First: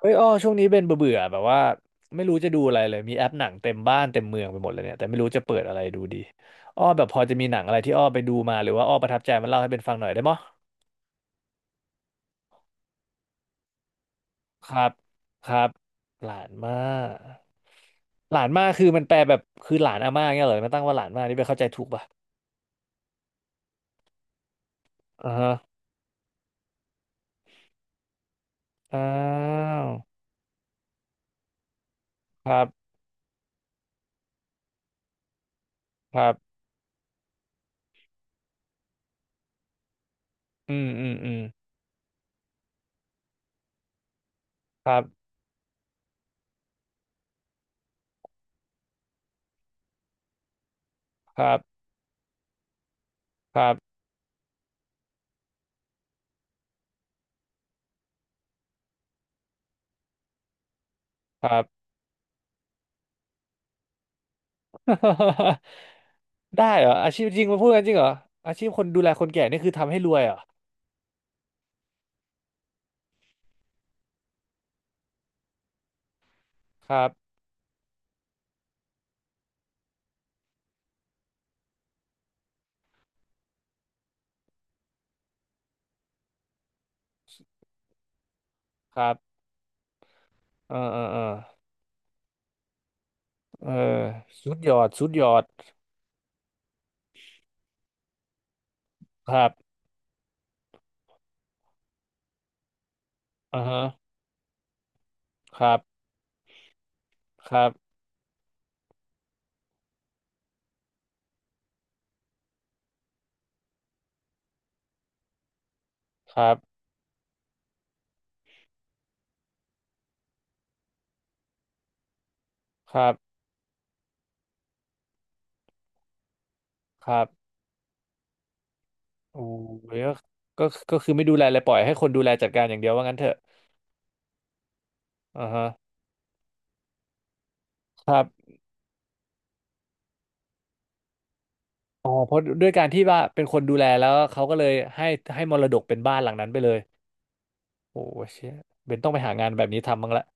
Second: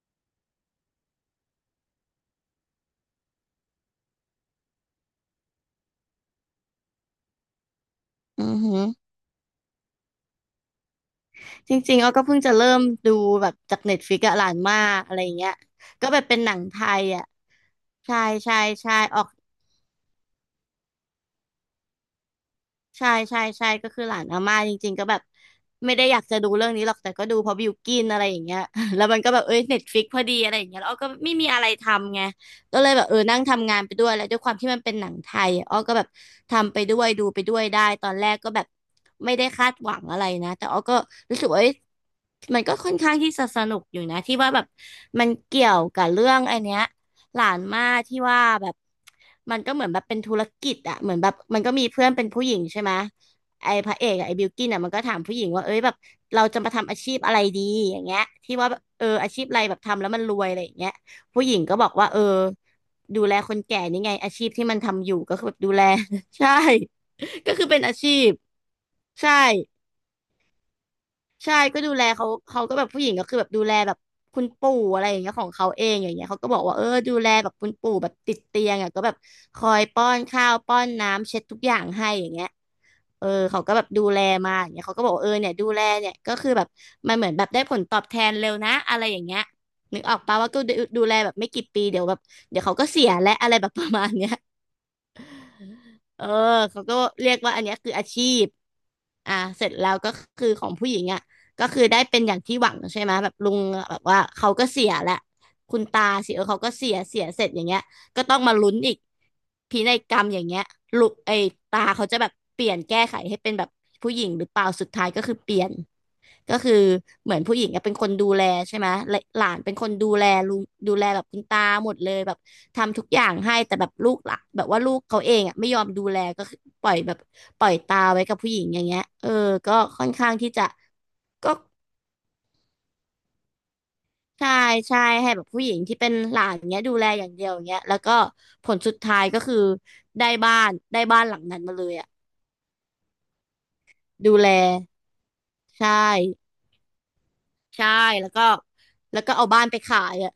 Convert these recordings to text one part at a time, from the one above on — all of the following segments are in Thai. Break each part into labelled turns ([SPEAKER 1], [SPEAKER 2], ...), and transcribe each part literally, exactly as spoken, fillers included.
[SPEAKER 1] เฮ้ยอ้อช่วงนี้เป็นเบื่อๆแบบว่าไม่รู้จะดูอะไรเลยมีแอปหนังเต็มบ้านเต็มเมืองไปหมดเลยเนี่ยแต่ไม่รู้จะเปิดอะไรดูดีอ้อแบบพอจะมีหนังอะไรที่อ้อไปดู
[SPEAKER 2] อื
[SPEAKER 1] มา
[SPEAKER 2] อ
[SPEAKER 1] หรือ
[SPEAKER 2] หือ
[SPEAKER 1] ว่าอ้อประทับใจมันเล่าให้เป็นฟังหน่อยได้มั้ย
[SPEAKER 2] จริงๆอ้อก็เพิ่งจะเริ่มดูแบบจากเน็ตฟลิกซ์อะหลาน
[SPEAKER 1] ค
[SPEAKER 2] มา
[SPEAKER 1] รับ
[SPEAKER 2] กอะไรอย่าง
[SPEAKER 1] ค
[SPEAKER 2] เงี้ย
[SPEAKER 1] รับ
[SPEAKER 2] ก็แบบ
[SPEAKER 1] หลา
[SPEAKER 2] เป็นห
[SPEAKER 1] น
[SPEAKER 2] นัง
[SPEAKER 1] มา
[SPEAKER 2] ไทย
[SPEAKER 1] ก
[SPEAKER 2] อะใช่
[SPEAKER 1] หลาน
[SPEAKER 2] ใช่
[SPEAKER 1] มากคือ
[SPEAKER 2] ใช่
[SPEAKER 1] มันแป
[SPEAKER 2] อ
[SPEAKER 1] ล
[SPEAKER 2] อก
[SPEAKER 1] แบบคือหลานอาม่าเงี้ยเหรอมันตั้งว่าหลานมากนี่ไปเข้าใจถูกป่ะ
[SPEAKER 2] ใช่ใช่ใช่ก็คือหลานอาม่าจริงๆก็แบบ
[SPEAKER 1] อ่าฮะ
[SPEAKER 2] ไม่ได้อยากจะดูเรื่องนี้หรอกแต่ก็ดูเพราะบิวกินอะไรอย่างเงี้ย
[SPEAKER 1] อ้า
[SPEAKER 2] แล้วมันก็แบบเอ้ยเน็ต
[SPEAKER 1] ว
[SPEAKER 2] ฟลิกพอดีอะไรอย่างเงี้ยแล้วอ้อก็ไม่มีอะไรทำไง
[SPEAKER 1] ครั
[SPEAKER 2] ก็
[SPEAKER 1] บ
[SPEAKER 2] เลยแบบเออนั่งทำงานไปด้วยแล้วด้วยความที่มันเป็นหนังไทยอ้อก็แบบ
[SPEAKER 1] ครับ
[SPEAKER 2] ทำไปด้วยดูไปด้วยได้ตอนแรกก็แบบไม่ได้คาดหวังอะไรนะแต่
[SPEAKER 1] อื
[SPEAKER 2] อ้อ
[SPEAKER 1] ม
[SPEAKER 2] ก็
[SPEAKER 1] อืมอืม
[SPEAKER 2] รู้สึกว่าเอ้ยมันก็ค่อนข้างที่จะสนุกอยู่นะที่ว่าแบบ
[SPEAKER 1] ครับ
[SPEAKER 2] มันเกี่ยวกับเรื่องไอเนี้ย หลานม่าที่ว่าแบบมันก็เหมือนแบบเป็นธุรกิจอะเหมือนแบบ
[SPEAKER 1] ครับ
[SPEAKER 2] มันก็มีเพื่อนเป็นผู้หญิงใช่ไหม
[SPEAKER 1] ครั
[SPEAKER 2] ไอ้พ
[SPEAKER 1] บ
[SPEAKER 2] ระเอกอะไอ้บิลกิ้นอะมันก็ถามผู้หญิงว่าเอ้ยแบบเราจะมาทำอาชีพอะไรดีอย่างเงี้ยที่ว่าแบบเอออาชีพอะไรแบบทำแล้วมันรวยอะไรอย่างเงี้ย
[SPEAKER 1] ค
[SPEAKER 2] ผู้หญิ
[SPEAKER 1] รั
[SPEAKER 2] ง
[SPEAKER 1] บ
[SPEAKER 2] ก็บอกว่าเออดูแลคนแก่นี่ไงอาชีพที่มันทำอยู่ก็คือแบบ ดูแล ใช่
[SPEAKER 1] ได้เหรออาชีพจริง
[SPEAKER 2] ก็
[SPEAKER 1] มา
[SPEAKER 2] คื
[SPEAKER 1] พู
[SPEAKER 2] อ
[SPEAKER 1] ด
[SPEAKER 2] เป็
[SPEAKER 1] กั
[SPEAKER 2] น
[SPEAKER 1] นจ
[SPEAKER 2] อา
[SPEAKER 1] ริงเหร
[SPEAKER 2] ชี
[SPEAKER 1] อ
[SPEAKER 2] พ
[SPEAKER 1] อาชีพคนดูแลคน
[SPEAKER 2] ใช่
[SPEAKER 1] แก่นี่คือทำให้รวยเหรอ
[SPEAKER 2] ใช่ก็ดูแลเขาเขาก็แบบผู้หญิงก็คือแบบดูแลแบบคุณปู่อะไรอย่างเงี้ยของเขาเองอย่างเงี้ยเขาก็บอกว่าเออ
[SPEAKER 1] ครับ
[SPEAKER 2] ดูแลแบบคุณปู่แบบติดเตียงอ่ะก็แบบคอยป้อนข้าวป้อนน้ำเช็ดทุกอย่างให้อย่างเงี้ยเออเขาก็แบบดูแลมาอย่างเงี้ยเขาก็บอกว่าเออเนี่ยดูแลเนี่ยก็คือแบบมันเหมือนแบบได้ผลตอบแทนเร็วนะ
[SPEAKER 1] ค
[SPEAKER 2] อะไร
[SPEAKER 1] รั
[SPEAKER 2] อ
[SPEAKER 1] บ
[SPEAKER 2] ย่างเงี้ยนึกออกปะว่าก็
[SPEAKER 1] เอ
[SPEAKER 2] ดู
[SPEAKER 1] อเอ
[SPEAKER 2] ดู
[SPEAKER 1] อ
[SPEAKER 2] แล
[SPEAKER 1] เออ
[SPEAKER 2] แบบไม่กี่ปีเดี๋ยวแบบเดี๋ยวเขาก็เสียและอะไรแบ
[SPEAKER 1] เออ
[SPEAKER 2] บประมาณเนี้ย
[SPEAKER 1] สุดยอดสุดยอด
[SPEAKER 2] เออเขาก็เรียกว่าอันเนี้ยคืออาชีพ
[SPEAKER 1] ค
[SPEAKER 2] อ่า
[SPEAKER 1] รั
[SPEAKER 2] เสร็จ
[SPEAKER 1] บ
[SPEAKER 2] แล้วก็คือของผู้หญิงอ่ะก็คือได้เป็นอย่างที่หวังใช่ไหมแบบลุง
[SPEAKER 1] อ่าฮะ
[SPEAKER 2] แบบว่าเขาก็เสียแหละ
[SPEAKER 1] ครั
[SPEAKER 2] คุ
[SPEAKER 1] บ
[SPEAKER 2] ณตาสิเออเขาก็เสียเสียเสร็จ
[SPEAKER 1] ค
[SPEAKER 2] อย่า
[SPEAKER 1] รั
[SPEAKER 2] ง
[SPEAKER 1] บ
[SPEAKER 2] เงี้ย ก็ต้องมาลุ้นอีกพินัยกรรมอย่างเงี้ยลูกไอ้ตาเขาจะแบบเปลี่ยนแก้ไขให้เป็นแบบผู้หญิงหรือเปล่าสุดท้ายก็คือเปลี่ยน
[SPEAKER 1] ครั
[SPEAKER 2] ก็
[SPEAKER 1] บ
[SPEAKER 2] คือเหมือนผู้หญิงอะเป็นคนดูแลใช่ไหมและหลานเป็นคนดูแลลุงดูแลแบบคุณตาหมดเลยแบบ
[SPEAKER 1] ค
[SPEAKER 2] ทำทุก
[SPEAKER 1] รับ
[SPEAKER 2] อย่างให้แต่แบบลูกหละแบบว่าลูกเขาเองอ่ะไม่ยอมดูแลก็คือปล่อย
[SPEAKER 1] ค
[SPEAKER 2] แบบ
[SPEAKER 1] รับ
[SPEAKER 2] ปล่อยตาไว้กับผู้หญิงอย่างเงี้ยเออ
[SPEAKER 1] โอ้
[SPEAKER 2] ก็
[SPEAKER 1] ย
[SPEAKER 2] ค่อ
[SPEAKER 1] ก็
[SPEAKER 2] นข้างที่จะ
[SPEAKER 1] ก็ก็คือไม่ดูแล
[SPEAKER 2] ก็
[SPEAKER 1] เลยปล่อยให้คนดูแลจัดการอย่างเดียวว่างั้นเถอะ
[SPEAKER 2] ใช่ใช่ให้แบ
[SPEAKER 1] อ่า
[SPEAKER 2] บผู้
[SPEAKER 1] ฮะ
[SPEAKER 2] หญิงที่เป็นหลานเงี้ยดูแลอย่างเดียวเงี้ยแล้ว
[SPEAKER 1] ค
[SPEAKER 2] ก็
[SPEAKER 1] รับ
[SPEAKER 2] ผลสุดท้ายก็คือได้บ้านได้บ้านหลังนั้นมาเลย
[SPEAKER 1] อ๋
[SPEAKER 2] อ่ะ
[SPEAKER 1] อเพราะด้วยการที่ว่าเป็นคนดูแลแล้ว
[SPEAKER 2] ดู
[SPEAKER 1] เขา
[SPEAKER 2] แล
[SPEAKER 1] ก็เลยให้ให้มรดก
[SPEAKER 2] ใช่
[SPEAKER 1] เป็นบ้านหลังนั้นไปเลย
[SPEAKER 2] ใช่
[SPEAKER 1] โอ้
[SPEAKER 2] แล้วก็
[SPEAKER 1] เชี่ยเบนต้องไป
[SPEAKER 2] แล้ว
[SPEAKER 1] หา
[SPEAKER 2] ก็เอา
[SPEAKER 1] งานแบ
[SPEAKER 2] บ้าน
[SPEAKER 1] บ
[SPEAKER 2] ไป
[SPEAKER 1] นี้
[SPEAKER 2] ขา
[SPEAKER 1] ทำบ้าง
[SPEAKER 2] ย
[SPEAKER 1] ละ
[SPEAKER 2] อ่ะ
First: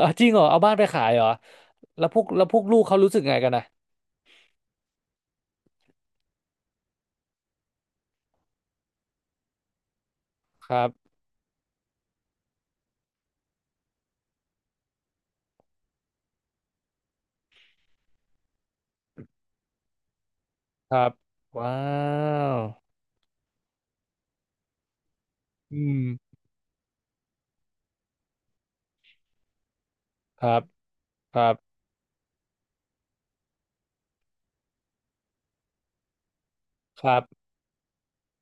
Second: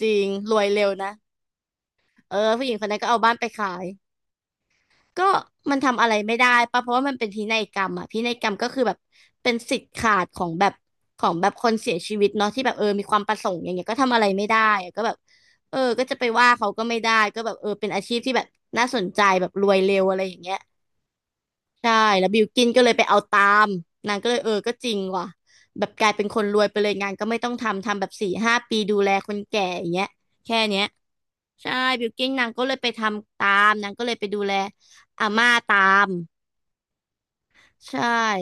[SPEAKER 2] จริ
[SPEAKER 1] จริ
[SPEAKER 2] ง
[SPEAKER 1] งเหรอ
[SPEAKER 2] ร
[SPEAKER 1] เอา
[SPEAKER 2] วย
[SPEAKER 1] บ้านไป
[SPEAKER 2] เร็ว
[SPEAKER 1] ขาย
[SPEAKER 2] นะ
[SPEAKER 1] เหรอ แล้วพวก
[SPEAKER 2] เอ
[SPEAKER 1] แล้ว
[SPEAKER 2] อ
[SPEAKER 1] พวก
[SPEAKER 2] ผู้หญิ
[SPEAKER 1] ลู
[SPEAKER 2] งค
[SPEAKER 1] ก
[SPEAKER 2] น
[SPEAKER 1] เขา
[SPEAKER 2] นั้นก็
[SPEAKER 1] รู้สึ
[SPEAKER 2] เอา
[SPEAKER 1] ก
[SPEAKER 2] บ้า
[SPEAKER 1] ไง
[SPEAKER 2] นไป
[SPEAKER 1] กันนะ
[SPEAKER 2] ขาย ก็มันทำอะไรไม่ได้ป่ะเพราะว่ามันเป็นพินัยกรรมอะพินัยกรรมก็คือแบบเป็นสิทธิ์ขาดของแบ
[SPEAKER 1] ค
[SPEAKER 2] บ
[SPEAKER 1] รับ
[SPEAKER 2] ของแบบคนเสียชีวิตเนาะที่แบบเออมีความประสงค์อย่างเงี้ยก็ทำอะไรไม่ได้อะก็แบบเออก็จะไปว่าเขาก็ไม่ได้ก็แบบเออเป็นอาชีพที่แบบน่าสนใจแบบรวยเร็วอะไรอย่างเงี้ย
[SPEAKER 1] ครับว้า
[SPEAKER 2] ใช่แล้วบิล
[SPEAKER 1] ว
[SPEAKER 2] กินก็เลยไปเอาตามนางก็เลยเออก็จริงว่ะ
[SPEAKER 1] อื
[SPEAKER 2] แบบกลายเป็น
[SPEAKER 1] ม
[SPEAKER 2] คนรวยไปเลยงานก็ไม่ต้องทำทำแบบสี่ห้าปีดูแลคนแก่อย่างเงี้ย
[SPEAKER 1] ครั
[SPEAKER 2] แค่
[SPEAKER 1] บ
[SPEAKER 2] เนี้ย
[SPEAKER 1] ครั
[SPEAKER 2] ใช่
[SPEAKER 1] บ
[SPEAKER 2] บิลกิ้นนางก็เลยไปทำตามนางก็เลยไปดูแลอาม่าตาม
[SPEAKER 1] ครับ
[SPEAKER 2] ใช่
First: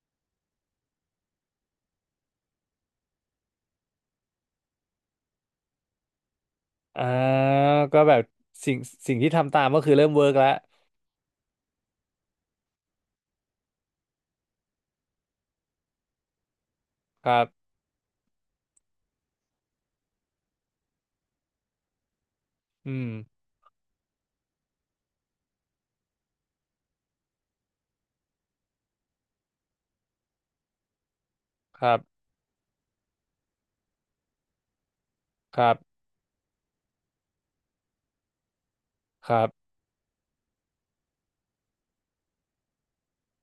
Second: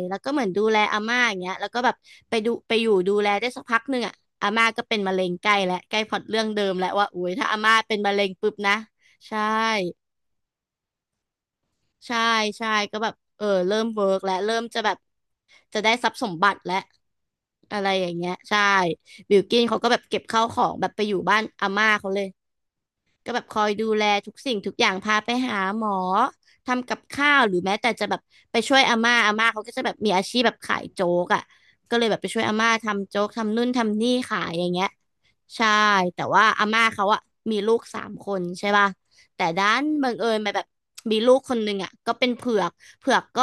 [SPEAKER 2] แล้วก็เหมือนดูแลอาม่าอย่างเงี้ยแล้วก็แบบไปดูไปอยู่ดูแลได้สักพักหนึ่งอ่ะอาม่าก็เป็นมะเร็งใกล้แลวใกล้พล็อตเรื่องเดิมแล้ว
[SPEAKER 1] อ่า
[SPEAKER 2] ว่าโอ้ยถ้าอาม่าเป็
[SPEAKER 1] ก็
[SPEAKER 2] น
[SPEAKER 1] แบ
[SPEAKER 2] มะ
[SPEAKER 1] บ
[SPEAKER 2] เร็งปุ๊บนะ
[SPEAKER 1] สิ่งสิ่งที่
[SPEAKER 2] ใช่
[SPEAKER 1] ทำตามก็คือเริ่มเวิร์กแล้ว
[SPEAKER 2] ใช่ใช่ก็แบบเออเริ่มเวิร์กแล้วเริ่มจะแบบจะได้ทรัพย์สมบัติแล้ว
[SPEAKER 1] ครับ
[SPEAKER 2] อะไรอย่างเงี้ยใช่บิลกิ้นเขาก็แบบเก็บข้าวของแบบไปอยู่บ้านอาม่าเขาเลย
[SPEAKER 1] อืม
[SPEAKER 2] ก็แบบคอยดูแลทุกสิ่งทุกอย่างพาไปหาหมอทำกับข้าวหรือแม้แต่จะแบบไปช่วยอาม่าอาม่าเขาก็จะแบบมีอาชีพแบบขายโจ๊กอ่ะ
[SPEAKER 1] ครั
[SPEAKER 2] ก็
[SPEAKER 1] บ
[SPEAKER 2] เลยแบบไปช่วยอาม่าทำโจ๊กทำนู่นทำนี่ขายอย่างเงี้ย
[SPEAKER 1] ค
[SPEAKER 2] ใช่
[SPEAKER 1] รับ
[SPEAKER 2] แต่ว่าอาม่าเขาอะมีลูกสามคนใช่ป่ะ
[SPEAKER 1] ครั
[SPEAKER 2] แต่ด้า
[SPEAKER 1] บ
[SPEAKER 2] นบังเอิญมาแบบมีลูกคนหนึ่งอะก็เป็นเผือกเผือกก็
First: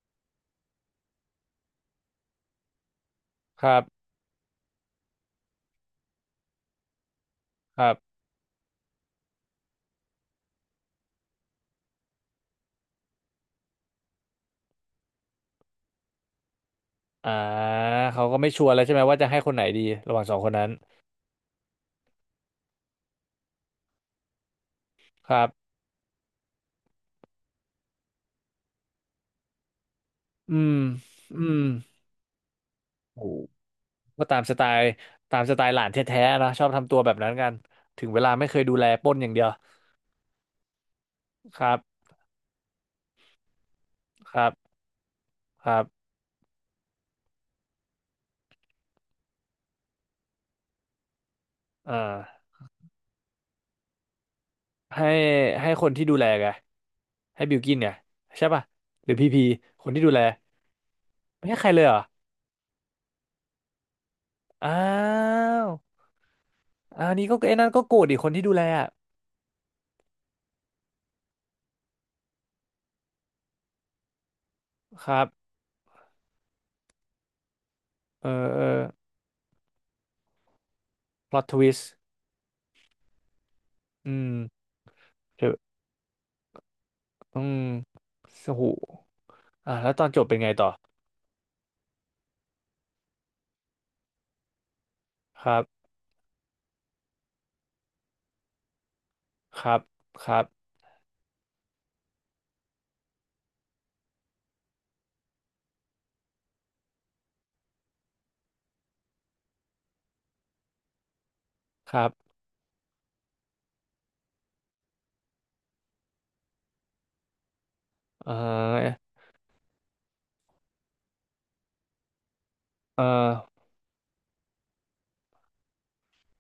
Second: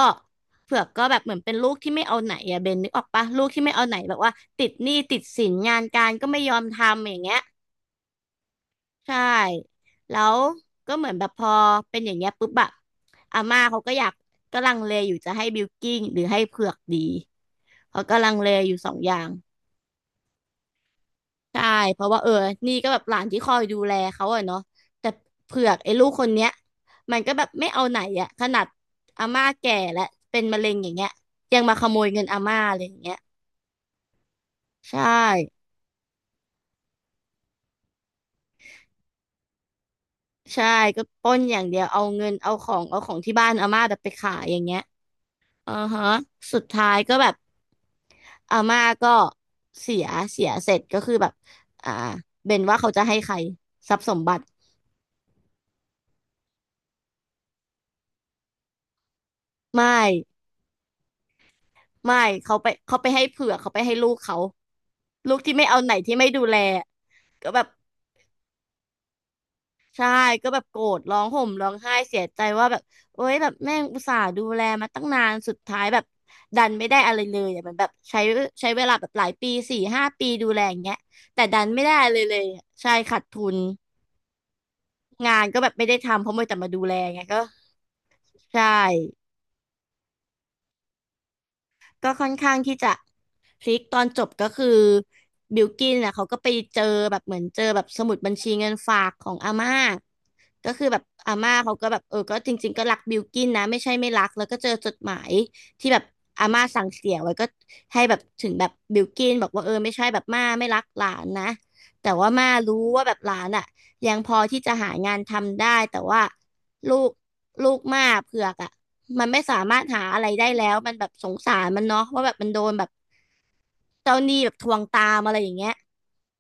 [SPEAKER 2] เผือกก็แบบเหมือนเป็นลูกที่ไม่เอาไหนอะเบนนึกออกปะลูกที่
[SPEAKER 1] ค
[SPEAKER 2] ไม่
[SPEAKER 1] รับ
[SPEAKER 2] เอาไหนแบบว่าติดหนี้ติดสินงานการก็ไม่ยอมทำอย่างเงี้ย
[SPEAKER 1] ครับ
[SPEAKER 2] ใช่แล้วก็เหมือนแบบพอเป็นอย่างเงี้ยปุ๊บอะอาม่าเขาก็อยากก็ลังเลอยู่จะให้บิลกิ้งหรือให้เผือกดี
[SPEAKER 1] อ่า
[SPEAKER 2] เขาก็
[SPEAKER 1] เขา
[SPEAKER 2] ลัง
[SPEAKER 1] ก็ไม่
[SPEAKER 2] เล
[SPEAKER 1] ชัว
[SPEAKER 2] อ
[SPEAKER 1] ร์
[SPEAKER 2] ยู่
[SPEAKER 1] แล้ว
[SPEAKER 2] สอ
[SPEAKER 1] ใช่
[SPEAKER 2] ง
[SPEAKER 1] ไหม
[SPEAKER 2] อ
[SPEAKER 1] ว่า
[SPEAKER 2] ย่า
[SPEAKER 1] จะ
[SPEAKER 2] ง
[SPEAKER 1] ให้คนไหนดีระหว่างสองคนนั้น
[SPEAKER 2] ใช่เพราะว่าเออนี่ก็แบบหลานที่คอยดูแลเขาอะเนาะแต่
[SPEAKER 1] ครับ
[SPEAKER 2] เผือกไอ้ลูกคนเนี้ยมันก็แบบไม่เอาไหนอะขนาดอาม่าแก่และเป็น
[SPEAKER 1] อื
[SPEAKER 2] มะเร็
[SPEAKER 1] ม
[SPEAKER 2] งอย่างเงี้ย
[SPEAKER 1] อื
[SPEAKER 2] ยั
[SPEAKER 1] ม
[SPEAKER 2] งมาขโมยเงินอาม่าอะไรอย่างเงี้ย
[SPEAKER 1] โอ้ก็ตามสไตล์
[SPEAKER 2] ใช่
[SPEAKER 1] ตามสไตล์หลานแท้ๆนะชอบทำตัวแบบนั้นกันถึงเวลาไม่เคยดูแลปล้นอย่างเดียว
[SPEAKER 2] ใช่ก็ปล้นอ
[SPEAKER 1] ค
[SPEAKER 2] ย่าง
[SPEAKER 1] รั
[SPEAKER 2] เดี
[SPEAKER 1] บ
[SPEAKER 2] ยวเอาเงินเอาของเอาของที่บ้านอาม่าแบบไปขา
[SPEAKER 1] ค
[SPEAKER 2] ย
[SPEAKER 1] รับ
[SPEAKER 2] อย่างเงี้ย
[SPEAKER 1] ค
[SPEAKER 2] อือ
[SPEAKER 1] รั
[SPEAKER 2] ฮะ
[SPEAKER 1] บ
[SPEAKER 2] สุดท้ายก็แบบอาม่าก็เสียเสียเสร็จก็คือแบบอ่า
[SPEAKER 1] อ่า
[SPEAKER 2] เบนว่าเขาจะให้ใครทรัพย์สมบัติ
[SPEAKER 1] ให้ให้คนที่ดูแลไงให้บิลกินไงใช่ป่ะหรือพีพีค
[SPEAKER 2] ไม่
[SPEAKER 1] นที่ดูแลไม่ให้ใครเลยเหรอ
[SPEAKER 2] ไม่เขาไปเขาไปให้เผือกเขาไปให้ลูกเขา
[SPEAKER 1] อ้า
[SPEAKER 2] ลูกที่ไม่
[SPEAKER 1] ว
[SPEAKER 2] เอาไหนที่ไม่ดูแล
[SPEAKER 1] อันนี้ก็
[SPEAKER 2] ก็
[SPEAKER 1] ไอ้
[SPEAKER 2] แบบ
[SPEAKER 1] นั่นก็โกรธอีกคนที่ดูแลอะ
[SPEAKER 2] ใช่ก็แบบโกรธร้องห่มร้องไห้เสียใจว่าแบบโอ๊ยแบบแม่งอุตส่าห์ดูแลมาตั้
[SPEAKER 1] ค
[SPEAKER 2] ง
[SPEAKER 1] รั
[SPEAKER 2] นา
[SPEAKER 1] บ
[SPEAKER 2] นสุดท้ายแบบดันไม่ได้อะไรเลยอ่ะมันแบบใช้
[SPEAKER 1] เออเอ
[SPEAKER 2] ใช้
[SPEAKER 1] อ
[SPEAKER 2] เวลาแบบหลายปีสี่ห้าปีดูแลอย่างเงี้ย
[SPEAKER 1] พล็อ
[SPEAKER 2] แต่
[SPEAKER 1] ตท
[SPEAKER 2] ดัน
[SPEAKER 1] วิส
[SPEAKER 2] ไม่
[SPEAKER 1] ต์
[SPEAKER 2] ได้เลยเลยอะใช่ขาดทุน
[SPEAKER 1] อืม
[SPEAKER 2] งา
[SPEAKER 1] เดี๋
[SPEAKER 2] น
[SPEAKER 1] ยว
[SPEAKER 2] ก็แบบไม่ได้ทำเพราะมัวแต่มาดูแลไง
[SPEAKER 1] อื
[SPEAKER 2] ก็
[SPEAKER 1] มส
[SPEAKER 2] ใช่
[SPEAKER 1] หูอ่ะแล้วตอนจบเป็นไงต่อ
[SPEAKER 2] ก็ค่อนข้างที่จะพลิกตอนจบก็คือ
[SPEAKER 1] ครั
[SPEAKER 2] บิ
[SPEAKER 1] บ
[SPEAKER 2] ลกินอ่ะเขาก็ไปเจอแบบเหมือนเจอแบบสมุดบัญชีเงินฝากของอา
[SPEAKER 1] ค
[SPEAKER 2] ม่า
[SPEAKER 1] รับครับ
[SPEAKER 2] ก็คือแบบอาม่าเขาก็แบบเออก็จริงๆก็รักบิลกินนะไม่ใช่ไม่รักแล้วก็เจอจดหมายที่แบบอาม่าสั่งเสียไว้ก็ให้แบบถึงแบบบิลกินบอกว่าเออไม่ใช่แบบม่าไม่รักหลานนะ
[SPEAKER 1] ครั
[SPEAKER 2] แต่
[SPEAKER 1] บ
[SPEAKER 2] ว่าม่ารู้ว่าแบบหลานอ่ะ ยังพอที่จะหางานทำได้แต่ว่าลูกลูกมาก
[SPEAKER 1] เ
[SPEAKER 2] เผือกอ่ะ
[SPEAKER 1] ออ
[SPEAKER 2] มันไม่สามารถหาอะไรได้แล้วมันแบบสงสารมันเนาะว่าแบบมันโดนแบบ
[SPEAKER 1] เออ
[SPEAKER 2] เจ้าหนี้แบบทวงตามอะไรอย่างเงี้ย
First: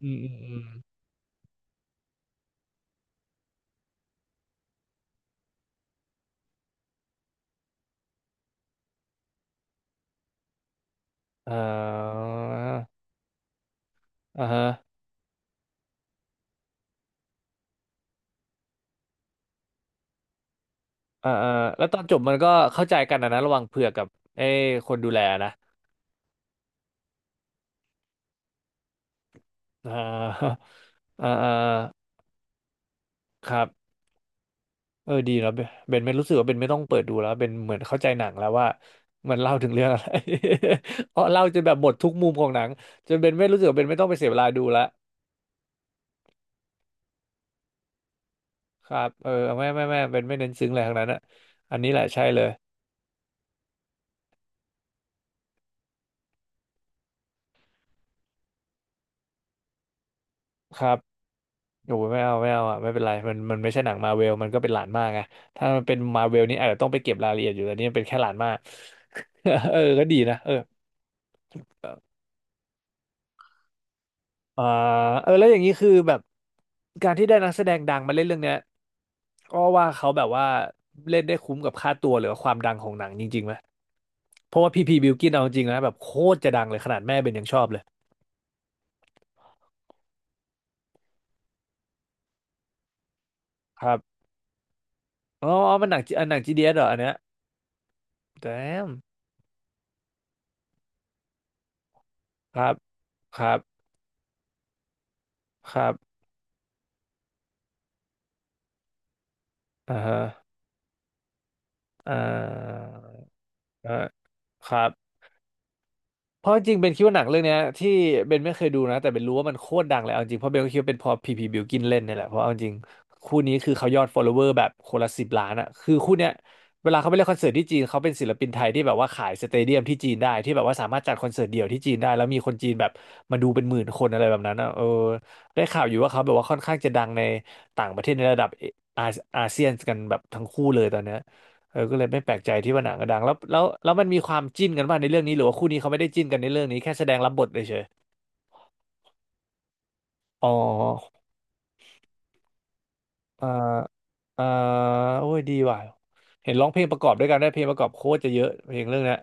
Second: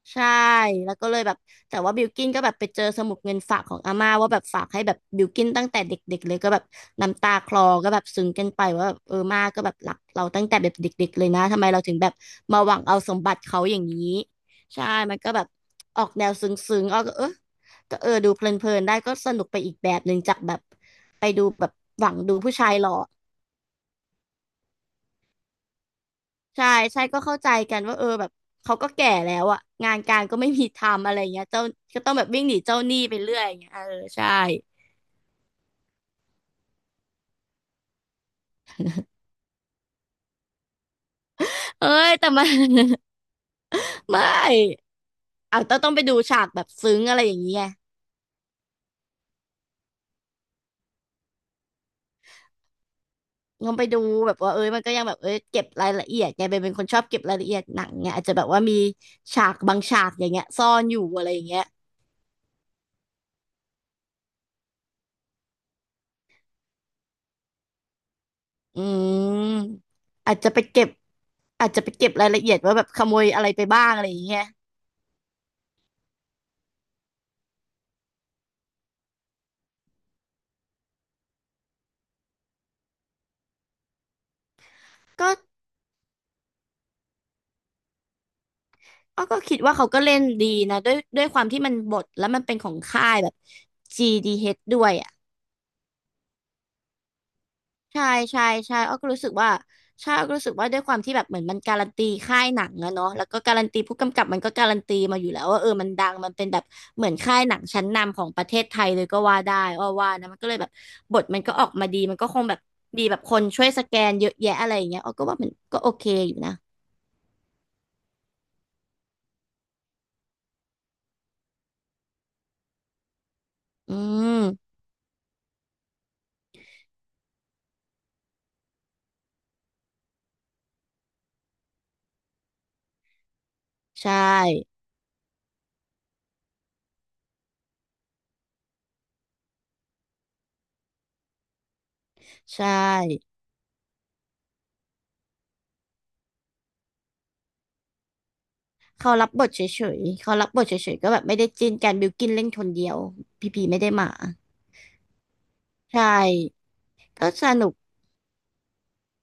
[SPEAKER 1] อืม
[SPEAKER 2] ใช่
[SPEAKER 1] อืมอืม
[SPEAKER 2] แล้วก็เลยแบบแต่ว่าบิลกิ้นก็แบบไปเจอสมุดเงินฝากของอาม่าว่าแบบฝากให้แบบบิลกิ้นตั้งแต่เด็กๆเลยก็แบบน้ำตาคลอก็แบบซึ้งกันไปว่าแบบเออมาก็แบบรักเราตั้งแต่แบบเด็กๆเลยนะ
[SPEAKER 1] เอ
[SPEAKER 2] ทำไมเราถึงแบบ
[SPEAKER 1] อ
[SPEAKER 2] มาหวังเอาสมบัติเขาอย่างนี้
[SPEAKER 1] อ่าฮะ
[SPEAKER 2] ใช่มันก็แบบออกแนวซึ้งๆอ้อก็เออก็เออดูเพลินๆได้ก็สนุกไปอีกแบบหนึ่งจากแบบไป
[SPEAKER 1] อ่า
[SPEAKER 2] ดู
[SPEAKER 1] อ่า
[SPEAKER 2] แบบ
[SPEAKER 1] แล้วตอน
[SPEAKER 2] หวั
[SPEAKER 1] จ
[SPEAKER 2] ง
[SPEAKER 1] บมั
[SPEAKER 2] ดู
[SPEAKER 1] นก็
[SPEAKER 2] ผู้ชาย
[SPEAKER 1] เข้า
[SPEAKER 2] หล่อ
[SPEAKER 1] ใจกันนะนะระหว่างเผือกกับไอ้คนดูแลนะ
[SPEAKER 2] ใช่ใช่ก็เข้าใจกันว่าเออแบบเขาก็แก่แล้วอะ
[SPEAKER 1] อ่า
[SPEAKER 2] งานการก็ไม่มีทำอะไร
[SPEAKER 1] อ่า
[SPEAKER 2] เงี้ย
[SPEAKER 1] อ่า
[SPEAKER 2] เจ้าก็ต้องแบบวิ่งหนีเจ้าหนี้ไปเรื่อย
[SPEAKER 1] ค
[SPEAKER 2] อย่าง
[SPEAKER 1] รั
[SPEAKER 2] เงี้ย
[SPEAKER 1] บ
[SPEAKER 2] เออใช่
[SPEAKER 1] เออดีแล้วเบนเบนไม่รู้สึกว่าเบนไม่ต้องเปิดดูแล้วเบนเหมือนเข้าใจหนังแล้วว่า มันเล่าถึงเรื่องอะไร เพราะเล่าจนแบบห
[SPEAKER 2] เอ้
[SPEAKER 1] มดทุก
[SPEAKER 2] ยแต่
[SPEAKER 1] มุมข
[SPEAKER 2] มั
[SPEAKER 1] อ
[SPEAKER 2] น
[SPEAKER 1] งหนัง จนเบนไม่รู้สึกว่าเบนไม่ ต้องไปเสี
[SPEAKER 2] ไม่
[SPEAKER 1] ยเวลาดูละ
[SPEAKER 2] เอาต้องต้องไปดูฉากแบบซึ้งอะไรอย่างเงี้ย
[SPEAKER 1] ครับเออไม่ไม่ไม่เบนไม่เน้นซึ้งอะไรทั้งนั้นอะอันนี้แหละใช่เลย
[SPEAKER 2] ต้องไปดูแบบว่าเอ้ยมันก็ยังแบบเอ้ยเก็บรายละเอียดไงเบนเป็นคนชอบเก็บรายละเอียดหนังเงอาจจะแบบว่ามีฉากบางฉากอย่างเงี้ยซ่อ
[SPEAKER 1] ค
[SPEAKER 2] น
[SPEAKER 1] รั
[SPEAKER 2] อ
[SPEAKER 1] บ
[SPEAKER 2] ยู่อะไรอย่างเงี้ย
[SPEAKER 1] โอ้ยไม่เอาไม่เอาอ่ะไม่เป็นไรมันมันไม่ใช่หนังมาเวล มันก็เป็นหลานมากไงถ้ามันเป็นมาเวลนี่อาจจะต้องไปเก็บรายละเอียดอยู่แต่นี่มันเป็นแค่หลานมาก
[SPEAKER 2] อื
[SPEAKER 1] เออ
[SPEAKER 2] ม
[SPEAKER 1] ก็ดี
[SPEAKER 2] อา
[SPEAKER 1] นะ
[SPEAKER 2] จ
[SPEAKER 1] เอ
[SPEAKER 2] จะ
[SPEAKER 1] อ
[SPEAKER 2] ไปเก็บอาจจะไปเก็บรายละเอียดว่าแบบขโมยอะไรไปบ้างอะไรอย่างเงี้ย
[SPEAKER 1] อ่าเออแล้วอย่างนี้คือแบบการที่ได้นักแสดงดังมาเล่นเรื่องเนี้ยก็ว่าเขาแบบว่าเล่นได้คุ้มกับค่าตัวหรือว่าความดังของหนังจริงๆไหมเพราะว่าพีพีบิลกิ
[SPEAKER 2] ก็
[SPEAKER 1] นเอาจริงนะแบบโคตรจะดังเลยขนาดแม่เป็นยังชอบเลย
[SPEAKER 2] อ้อก็คิดว่าเขาก็เล่นดีนะด้วยด้วยความที่มันบทแล้วมันเป็นของค่ายแบบ
[SPEAKER 1] ครับ
[SPEAKER 2] จี ดี เอช ดเอชด้วยอ่ะ
[SPEAKER 1] อ๋ออ๋อมันหนังอันหนังจีดีเอสเหรออันเนี้ย
[SPEAKER 2] ใช่ใช่
[SPEAKER 1] แต
[SPEAKER 2] ใช่
[SPEAKER 1] ม
[SPEAKER 2] อ้อก็รู้สึกว่าใช่อ้อก็รู้สึกว่าด้วยความที่แบบเหมือนมันการันตีค่าย
[SPEAKER 1] ค
[SPEAKER 2] หนั
[SPEAKER 1] รั
[SPEAKER 2] ง
[SPEAKER 1] บ
[SPEAKER 2] อะเนาะแล้ว
[SPEAKER 1] ค
[SPEAKER 2] ก็
[SPEAKER 1] รั
[SPEAKER 2] กา
[SPEAKER 1] บ
[SPEAKER 2] รันตีผู้กำกับมันก็การันตีมาอยู่แล้วว่าเออ
[SPEAKER 1] ค
[SPEAKER 2] มั
[SPEAKER 1] รั
[SPEAKER 2] น
[SPEAKER 1] บ
[SPEAKER 2] ดังมันเป็นแบบเหมือนค่ายหนังชั้นนำของประเทศไทยเลยก็ว่าได้อ้อ
[SPEAKER 1] อ่า
[SPEAKER 2] ว่านะมันก็
[SPEAKER 1] ฮะ
[SPEAKER 2] เลยแบบบทมันก็ออกมาดี
[SPEAKER 1] อ่
[SPEAKER 2] มันก็คงแบบ
[SPEAKER 1] า
[SPEAKER 2] มีแบบคนช่วยส
[SPEAKER 1] อ่า
[SPEAKER 2] แกนเยอะแยะ
[SPEAKER 1] ค
[SPEAKER 2] อะไร
[SPEAKER 1] รั
[SPEAKER 2] อย่าง
[SPEAKER 1] บ
[SPEAKER 2] เงี้ยอ้อก็ว่ามันก็โอเคอยู่
[SPEAKER 1] เพ
[SPEAKER 2] นะ
[SPEAKER 1] ราะจริงๆเบนคิดว่าหนังเรื่องเนี้ยที่เบนไม่เคยดูนะแต่เบนรู้ว่ามันโคตรดังเลยเอาจริงเพราะเบนก็คิดว่าเป็นเพอพีพีบิวกินเล่นเนี่ยแหละเพราะเอาจริงคู่นี้คือเขา
[SPEAKER 2] อื
[SPEAKER 1] ยอด follower แบบ
[SPEAKER 2] ม
[SPEAKER 1] คนละสิบล้านอ่ะคือคู่เนี้ยเวลาเขาไปเล่นคอนเสิร์ตที่จีนเขาเป็นศิลปินไทยที่แบบว่าขายสเตเดียมที่จีนได้ที่แบบว่าสามารถจัดคอนเสิร์ตเดี่ยวที่จีนได้แล้วมีคนจีนแบบมาดูเป็นหมื่นคน
[SPEAKER 2] ใช่
[SPEAKER 1] อะไรแบบนั้นอ่ะเออได้ข่าวอยู่ว่าเขาแบบว่าค่อนข้างจะดังในต่างประเทศในระดับออาอาเซียนกันแบบทั้งคู่เลยตอนเนี้ย เออก็เลยไม่แปลกใจ
[SPEAKER 2] ใช
[SPEAKER 1] ที่ว่าหนังก็ดัง
[SPEAKER 2] ่
[SPEAKER 1] แล้วแล้วแล้วมันมีความจิ้นกันบ้างในเรื่องนี้หรือว่าคู่นี้เขาไม่ได้จิ้นกันในเรื่องนี้แค่แสดงรับบทเฉย
[SPEAKER 2] เขารับบทเฉยๆ เขา
[SPEAKER 1] ๆอ๋
[SPEAKER 2] รั
[SPEAKER 1] อ
[SPEAKER 2] บบทเฉยๆ ก็แบบไม่ได้จิ้นกันบิวกินเล่นคนเดียว
[SPEAKER 1] เอ่อ
[SPEAKER 2] พีพีไม่ได้มา
[SPEAKER 1] เอ่อโอ้ยดีว่ะ
[SPEAKER 2] ใช่
[SPEAKER 1] เห็นร้องเพลงประกอบด้ว
[SPEAKER 2] ก็
[SPEAKER 1] ยกัน
[SPEAKER 2] ส
[SPEAKER 1] ได้เพลง
[SPEAKER 2] นุ
[SPEAKER 1] ป
[SPEAKER 2] ก
[SPEAKER 1] ระกอบโคตรจะเยอะเพลงเรื่องเนี้ย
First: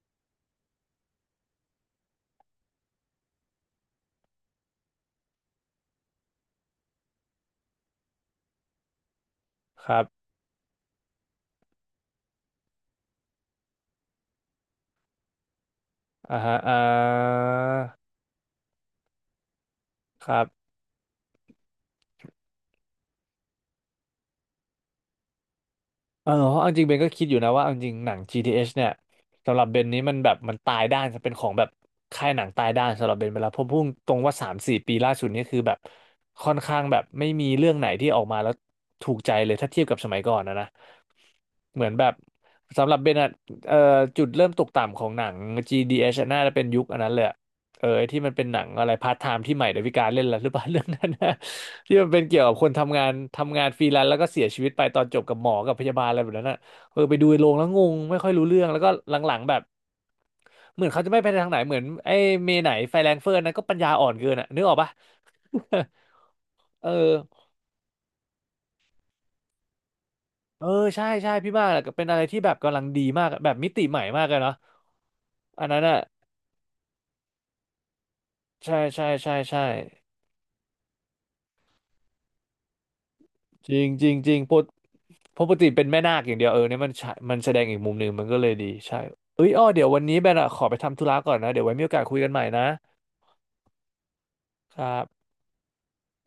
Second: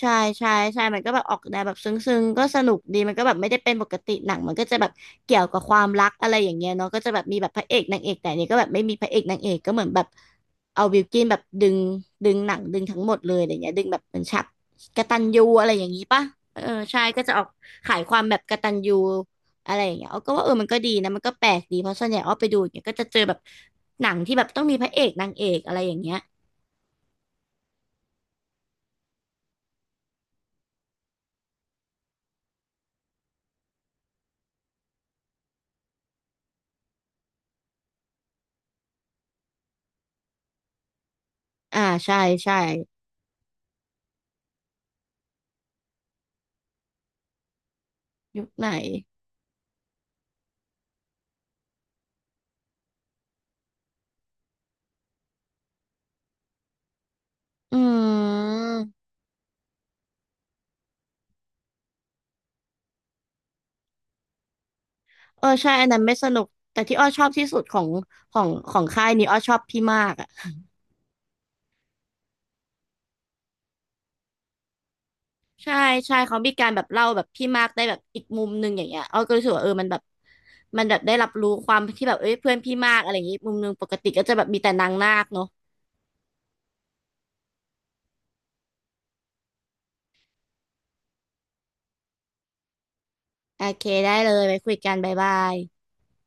[SPEAKER 2] ใช่ใช่ใช่มันก็แบบออกแนวแบบซึ้งๆก็สนุกดี มันก็แบบไม่ได้เป็นปกติหนังมันก็จะแบบเกี่ยวกับความรักอะไรอย่างเงี้ยเนาะก็จะแบบมีแบบพระเอกนางเอกแต่อันนี้ก็แบบไม่มีพระเอกนางเอกก็เหมื
[SPEAKER 1] ค
[SPEAKER 2] อนแบ
[SPEAKER 1] รับ
[SPEAKER 2] บเอาบิลกินแบบดึงดึงหนังดึงทั้งหมดเลยอะไรเงี้ยดึงแบบเป็นฉากกตัญญูอะไรอย่างงี้ป่ะ
[SPEAKER 1] อ่าฮะ
[SPEAKER 2] เออ
[SPEAKER 1] อ่า
[SPEAKER 2] ใช่ก็จะออกขายความแบบกตัญญูอะไรอย่างเงี้ยอ้อ
[SPEAKER 1] ค
[SPEAKER 2] ก็
[SPEAKER 1] รั
[SPEAKER 2] ว่า
[SPEAKER 1] บ
[SPEAKER 2] เออมันก็ดีนะมันก็แปลกดีเพราะส่วนใหญ่อ้อไปดูอย่างเงี้ยก็จะเจอแบบหนังที่แบบต้องมีพระเอกนางเอกอะไรอย่างเงี้ย
[SPEAKER 1] เออเพราะเอาจริงเบนก็คิดอยู่นะว่าเอาจริงหนัง จี ที เอช เอชเนี่ยสำหรับเบนนี้มันแบบมันตายด้านจะเป็นของแบบค่ายหนังตายด้านสำหรับเบนไปแล้วเพราะพุ่งตรงว่าสามสี่ปีล่าสุดนี่คือแบบค่อนข้างแบบไม่มีเรื่องไหนที่ออกมาแล้วถูกใจเลยถ้าเทียบกับสมัยก่อนนะนะเห
[SPEAKER 2] อ่า
[SPEAKER 1] มือนแบบ
[SPEAKER 2] ใช่ใช่
[SPEAKER 1] สำหรับเบนอะเอ่อจุดเริ่มตกต่ำของหนัง จี ดี เอช อชอะน่าจะเป็นยุคอันนั้นเลย เออไอ้ที่มันเป็
[SPEAKER 2] ยุ
[SPEAKER 1] น
[SPEAKER 2] ค
[SPEAKER 1] หนั
[SPEAKER 2] ไห
[SPEAKER 1] ง
[SPEAKER 2] น
[SPEAKER 1] อะไรพาร์ทไทม์ที่ใหม่ดาวิกาเล่นแล้วหรือเปล่า เรื่องนั้นนะที่มันเป็นเกี่ยวกับคนทำงานทำงานฟรีแลนซ์แล้วก็เสียชีวิตไปตอนจบกับหมอกับพยาบาลอะไรแบบนั้นอ่ะเออไปดูในโรงแล้ว
[SPEAKER 2] อื
[SPEAKER 1] งงไม่ค่อยรู้เรื่อง
[SPEAKER 2] ม
[SPEAKER 1] แล้วก็หลังๆแบบเหมือนเขาจะไม่ไปทางไหนเหมือนไอ้เมไหนไฟแรงเฟิร์นนะก็ปัญญาอ่อนเกินอ่ะนึกออกปะ
[SPEAKER 2] เออใช่อันนั้นไม่สนุกแต่
[SPEAKER 1] เออ
[SPEAKER 2] ที่อ้อชอบที่สุดของของของค่ายนี้อ้อชอบพี่มากอ่ะ
[SPEAKER 1] เออใช่ใช่พี่มากเป็นอะไรที่แบบกำลังดีมากอะแบบมิติใหม่มากเลยเนาะอัน
[SPEAKER 2] ใช่
[SPEAKER 1] นั้นอ่ะ
[SPEAKER 2] ใช่เขามีการแบบเล่าแบบพี่มากได้แบบอีกมุมหนึ่ง
[SPEAKER 1] ใช่
[SPEAKER 2] อย่างเงี้ย
[SPEAKER 1] ใช่
[SPEAKER 2] อ้อ
[SPEAKER 1] ใช่
[SPEAKER 2] ก็รู้สึก
[SPEAKER 1] ใช่
[SPEAKER 2] ว่าเออมันแบบมันแบบได้รับรู้ความที่แบบเอ้ยเพื่อนพี่มากอะไรอย่างงี้มุมหนึ
[SPEAKER 1] จ
[SPEAKER 2] ง
[SPEAKER 1] ริ
[SPEAKER 2] ป
[SPEAKER 1] ง
[SPEAKER 2] ก
[SPEAKER 1] จ
[SPEAKER 2] ติ
[SPEAKER 1] ริง
[SPEAKER 2] ก็
[SPEAKER 1] จ
[SPEAKER 2] จะ
[SPEAKER 1] ริง
[SPEAKER 2] แบบ
[SPEAKER 1] ป
[SPEAKER 2] มี
[SPEAKER 1] ก
[SPEAKER 2] แต่นางนาค
[SPEAKER 1] เพ
[SPEAKER 2] เนาะ
[SPEAKER 1] ราะปกติเป็นแม่นาคอย่างเดียวเออเนี่ยมันใช่มันแสดงอีกมุมหนึ่งมันก็เลยดีใช่เอ้ยอ้อเดี๋ยววันนี้แบนอะขอไปทำธุระก่อนนะเดี๋ยวไว้มีโอกาสคุยกันใหม่นะ
[SPEAKER 2] โอเคได้เลยไว้คุย
[SPEAKER 1] ค
[SPEAKER 2] กั
[SPEAKER 1] รั
[SPEAKER 2] น
[SPEAKER 1] บ
[SPEAKER 2] บ๊ายบาย